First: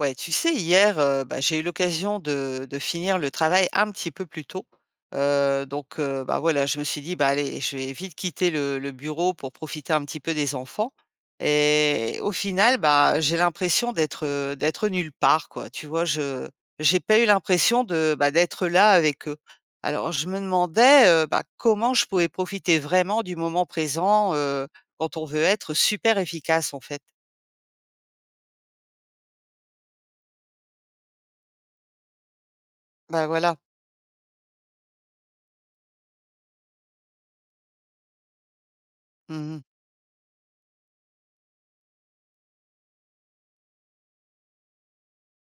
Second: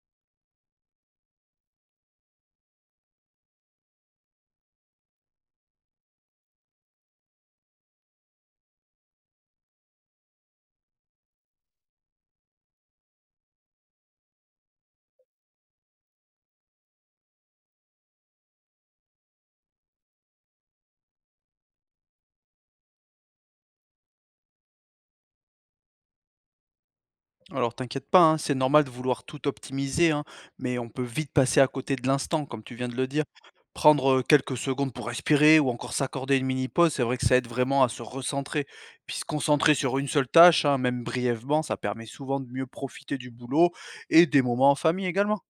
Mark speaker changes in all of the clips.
Speaker 1: Ouais, tu sais, hier, bah, j'ai eu l'occasion de finir le travail un petit peu plus tôt. Donc bah, voilà, je me suis dit: «Bah, allez, je vais vite quitter le bureau pour profiter un petit peu des enfants» et au final, bah, j'ai l'impression d'être, d'être nulle part, quoi. Tu vois? Je j'ai pas eu l'impression de, bah, d'être là avec eux. Alors je me demandais, bah, comment je pouvais profiter vraiment du moment présent, quand on veut être super efficace, en fait.
Speaker 2: Alors t'inquiète pas, hein, c'est normal de vouloir tout optimiser, hein, mais on peut vite passer à côté de l'instant, comme tu viens de le dire.
Speaker 1: Bah, voilà.
Speaker 2: Prendre quelques secondes pour respirer ou encore s'accorder une mini pause, c'est vrai que ça aide vraiment à se recentrer. Puis se
Speaker 1: Mmh.
Speaker 2: concentrer sur une seule tâche, hein, même brièvement, ça permet souvent de mieux profiter du boulot et des moments en famille également.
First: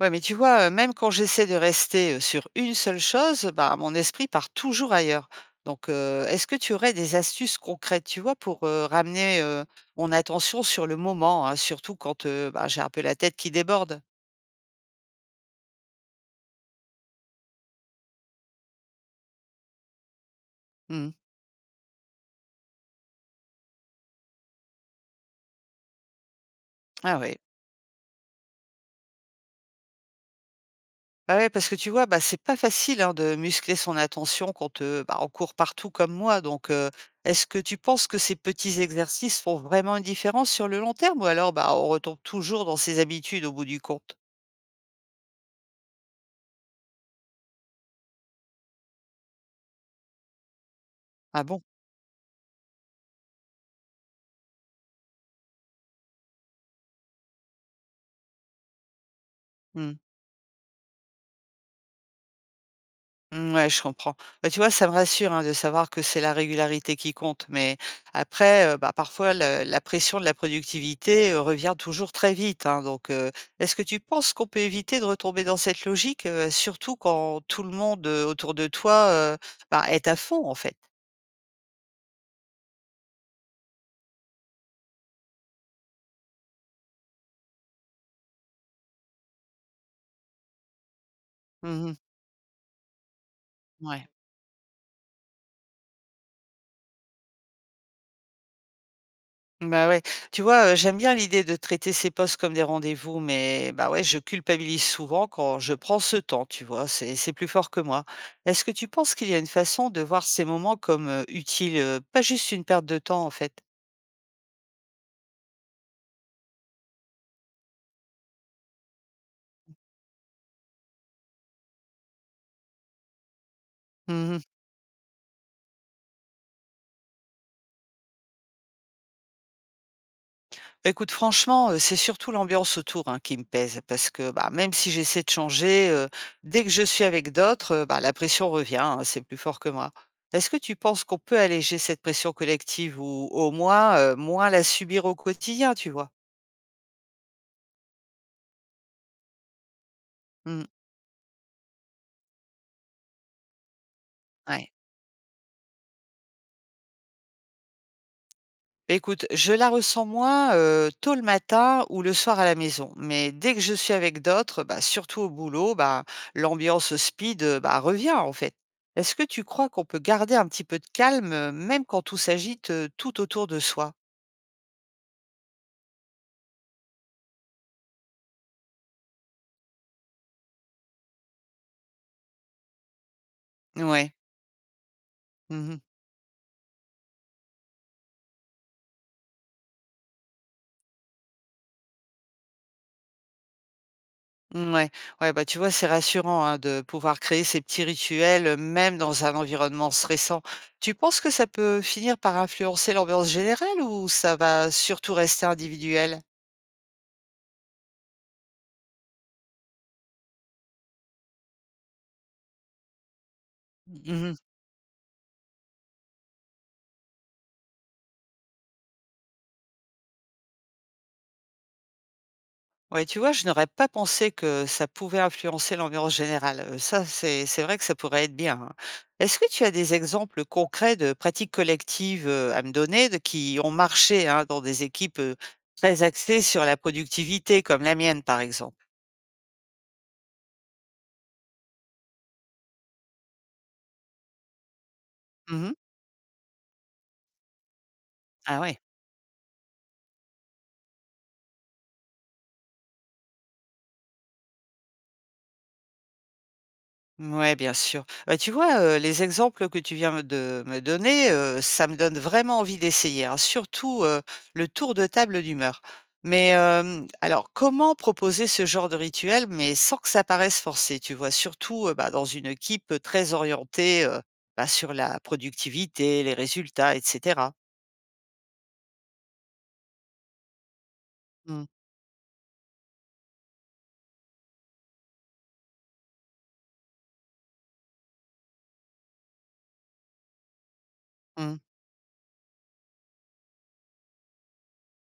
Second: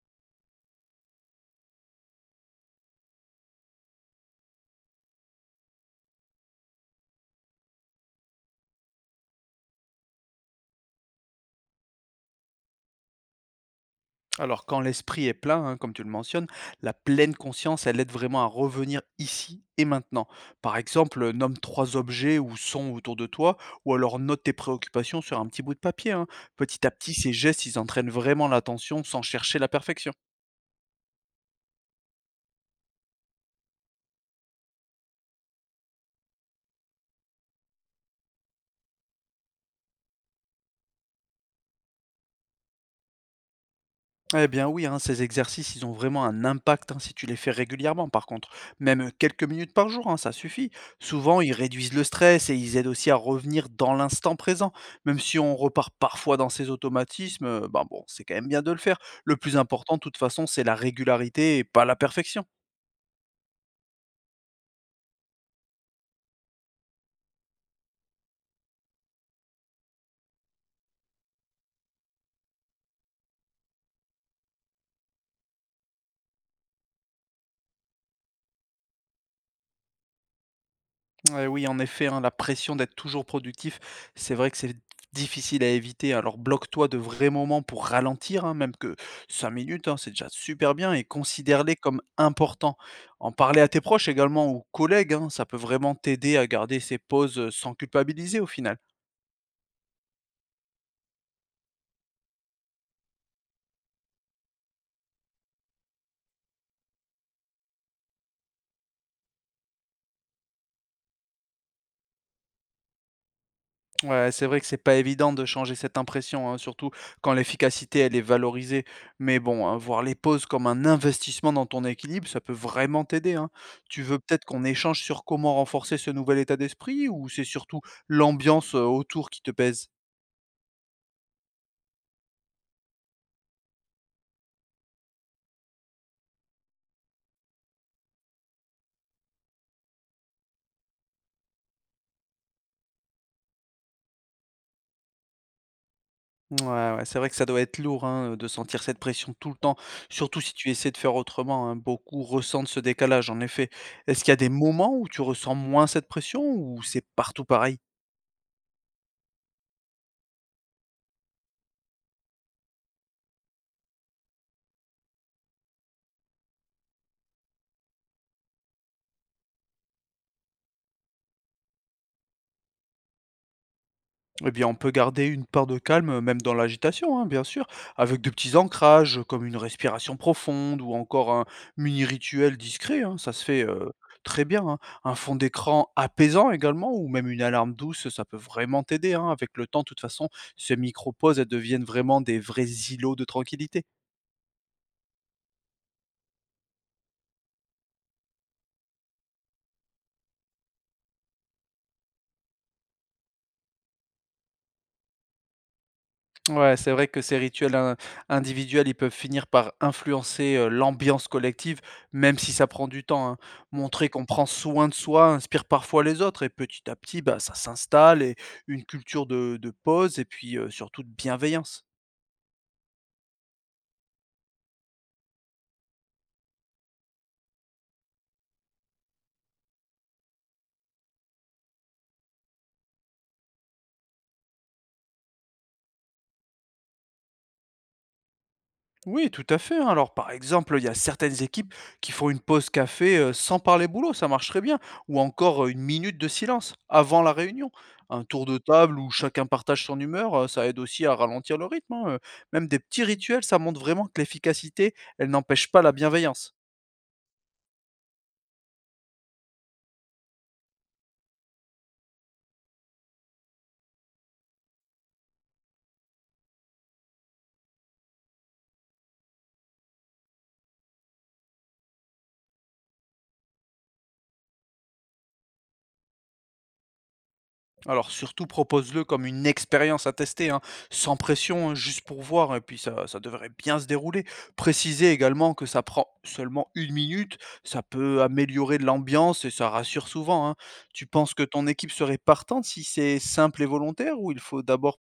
Speaker 1: Ouais, mais tu vois, même quand j'essaie de rester, sur une seule chose, bah, mon esprit part toujours ailleurs. Donc, est-ce que tu aurais des astuces concrètes, tu vois, pour, ramener, mon attention sur le moment, hein, surtout quand, bah, j'ai un peu la tête qui déborde?
Speaker 2: Alors, quand l'esprit est plein, hein, comme tu le mentionnes, la pleine conscience, elle aide vraiment à revenir ici et maintenant. Par
Speaker 1: Mmh.
Speaker 2: exemple, nomme trois objets ou sons autour de toi, ou alors note tes préoccupations sur un petit bout de papier, hein. Petit à petit,
Speaker 1: Ah
Speaker 2: ces
Speaker 1: ouais.
Speaker 2: gestes, ils entraînent vraiment l'attention sans chercher la perfection.
Speaker 1: Bah, ouais, parce que tu vois, bah, c'est pas facile, hein, de muscler son attention quand, bah, on court partout comme moi. Donc, est-ce que tu penses que ces petits exercices font vraiment une différence sur le long terme ou alors, bah, on retombe toujours dans ses habitudes au bout du compte?
Speaker 2: Eh bien oui, hein, ces exercices, ils ont vraiment un impact, hein, si tu les fais régulièrement par contre. Même quelques minutes par jour, hein, ça suffit. Souvent,
Speaker 1: Ah
Speaker 2: ils
Speaker 1: bon?
Speaker 2: réduisent le stress et ils aident aussi à revenir dans l'instant présent. Même si on repart parfois dans ces automatismes, ben bon, c'est quand même bien de le faire. Le plus important,
Speaker 1: Mmh.
Speaker 2: de toute façon, c'est la régularité et pas la perfection.
Speaker 1: Mmh, ouais, je comprends. Bah, tu vois, ça me rassure, hein, de savoir que c'est la régularité qui compte, mais après, bah, parfois le la pression de la productivité, revient toujours très vite, hein, donc est-ce que tu penses qu'on peut éviter de retomber dans cette logique, surtout quand tout le monde, autour de toi, bah, est à fond, en fait?
Speaker 2: Ouais, oui, en effet, hein, la pression d'être toujours productif, c'est vrai que c'est difficile à éviter. Alors bloque-toi de vrais moments pour ralentir, hein, même que 5 minutes, hein, c'est déjà super bien, et considère-les
Speaker 1: Mmh.
Speaker 2: comme importants. En parler à tes proches
Speaker 1: Ouais.
Speaker 2: également ou collègues, hein, ça peut vraiment t'aider à garder ces pauses sans culpabiliser au final.
Speaker 1: Bah, ouais. Tu vois, j'aime bien l'idée de traiter ces postes comme des rendez-vous, mais bah, ouais, je culpabilise souvent quand je prends ce temps, tu vois? C'est plus fort que moi. Est-ce que tu penses qu'il y a une façon de voir ces moments comme, utiles, pas juste une perte de temps, en fait?
Speaker 2: Ouais, c'est vrai que c'est pas évident de changer cette impression, hein, surtout quand l'efficacité, elle est valorisée. Mais bon, hein, voir les pauses comme un investissement dans ton équilibre, ça peut vraiment t'aider, hein. Tu veux
Speaker 1: Mmh.
Speaker 2: peut-être qu'on échange sur comment renforcer ce nouvel état d'esprit, ou c'est surtout l'ambiance, autour, qui te pèse?
Speaker 1: Écoute, franchement, c'est surtout l'ambiance autour, hein, qui me pèse parce que, bah, même si j'essaie de changer, dès que je suis avec d'autres, bah, la pression revient, hein, c'est plus fort que moi. Est-ce que tu penses qu'on peut alléger cette pression collective ou au moins, moins la subir au quotidien, tu vois?
Speaker 2: Ouais, ouais, c'est vrai que ça doit être lourd, hein, de sentir cette pression tout le temps, surtout si
Speaker 1: Mmh,
Speaker 2: tu essaies de faire autrement, hein. Beaucoup ressentent ce décalage, en effet. Est-ce qu'il y a des
Speaker 1: ouais.
Speaker 2: moments où tu ressens moins cette pression, ou c'est partout pareil?
Speaker 1: Beh, écoute, je la ressens moins, tôt le matin ou le soir à la maison. Mais dès que je suis avec d'autres, bah, surtout au boulot, bah, l'ambiance speed, bah, revient en fait. Est-ce que tu crois qu'on peut garder un petit peu de calme, même quand tout s'agite, tout autour de soi?
Speaker 2: Eh bien, on peut garder une part de calme, même dans l'agitation, hein, bien sûr, avec de petits ancrages, comme une respiration profonde ou encore un mini rituel discret, hein, ça se fait
Speaker 1: Ouais.
Speaker 2: très bien, hein. Un fond
Speaker 1: Mmh mh.
Speaker 2: d'écran apaisant également, ou même une alarme douce, ça peut vraiment t'aider, hein. Avec le temps, de toute façon, ces micro-pauses, elles deviennent vraiment des vrais îlots de tranquillité.
Speaker 1: Ouais, ouais, bah, tu vois, c'est rassurant, hein, de pouvoir créer ces petits rituels, même dans un environnement stressant. Tu penses que ça peut finir par influencer l'ambiance générale ou ça va surtout rester individuel?
Speaker 2: Ouais, c'est vrai que ces individuels, ils peuvent finir par influencer, l'ambiance collective, même si ça prend du temps, hein. Montrer qu'on
Speaker 1: Mmh.
Speaker 2: prend soin de soi inspire parfois les autres, et petit à petit, bah, ça s'installe, et une culture de pause, et puis surtout de bienveillance.
Speaker 1: Ouais, tu vois, je n'aurais pas pensé que ça pouvait influencer l'ambiance générale. Ça, c'est vrai que ça pourrait être bien, hein. Est-ce que tu as des exemples concrets de pratiques collectives, à me donner de qui ont marché, hein, dans des équipes, très axées sur la productivité comme la mienne, par exemple?
Speaker 2: Oui, tout à fait, hein. Alors, par exemple, il y a certaines équipes qui font une pause café, sans parler boulot, ça marche très bien. Ou encore,
Speaker 1: Mmh.
Speaker 2: 1 minute de silence avant la réunion. Un tour
Speaker 1: Ah
Speaker 2: de
Speaker 1: ouais.
Speaker 2: table où chacun partage son humeur, ça aide aussi à ralentir le rythme, hein. Même des petits rituels, ça montre vraiment que l'efficacité, elle n'empêche pas la bienveillance.
Speaker 1: Ouais, bien sûr. Bah, tu vois, les exemples que tu viens me de me donner, ça me donne vraiment envie d'essayer, hein, surtout, le tour de table d'humeur. Mais, alors comment proposer ce genre de rituel, mais sans que ça paraisse forcé, tu vois? Surtout, bah, dans une équipe, très orientée, bah, sur la productivité, les résultats, et cetera.
Speaker 2: Alors surtout, propose-le comme une expérience à tester, hein, sans
Speaker 1: Mmh.
Speaker 2: pression, hein, juste pour voir, et puis ça devrait bien se dérouler. Précisez également que ça prend seulement 1 minute, ça peut améliorer de l'ambiance et ça rassure souvent, hein. Tu penses que
Speaker 1: Mmh.
Speaker 2: ton équipe serait partante si c'est simple et volontaire, ou il faut d'abord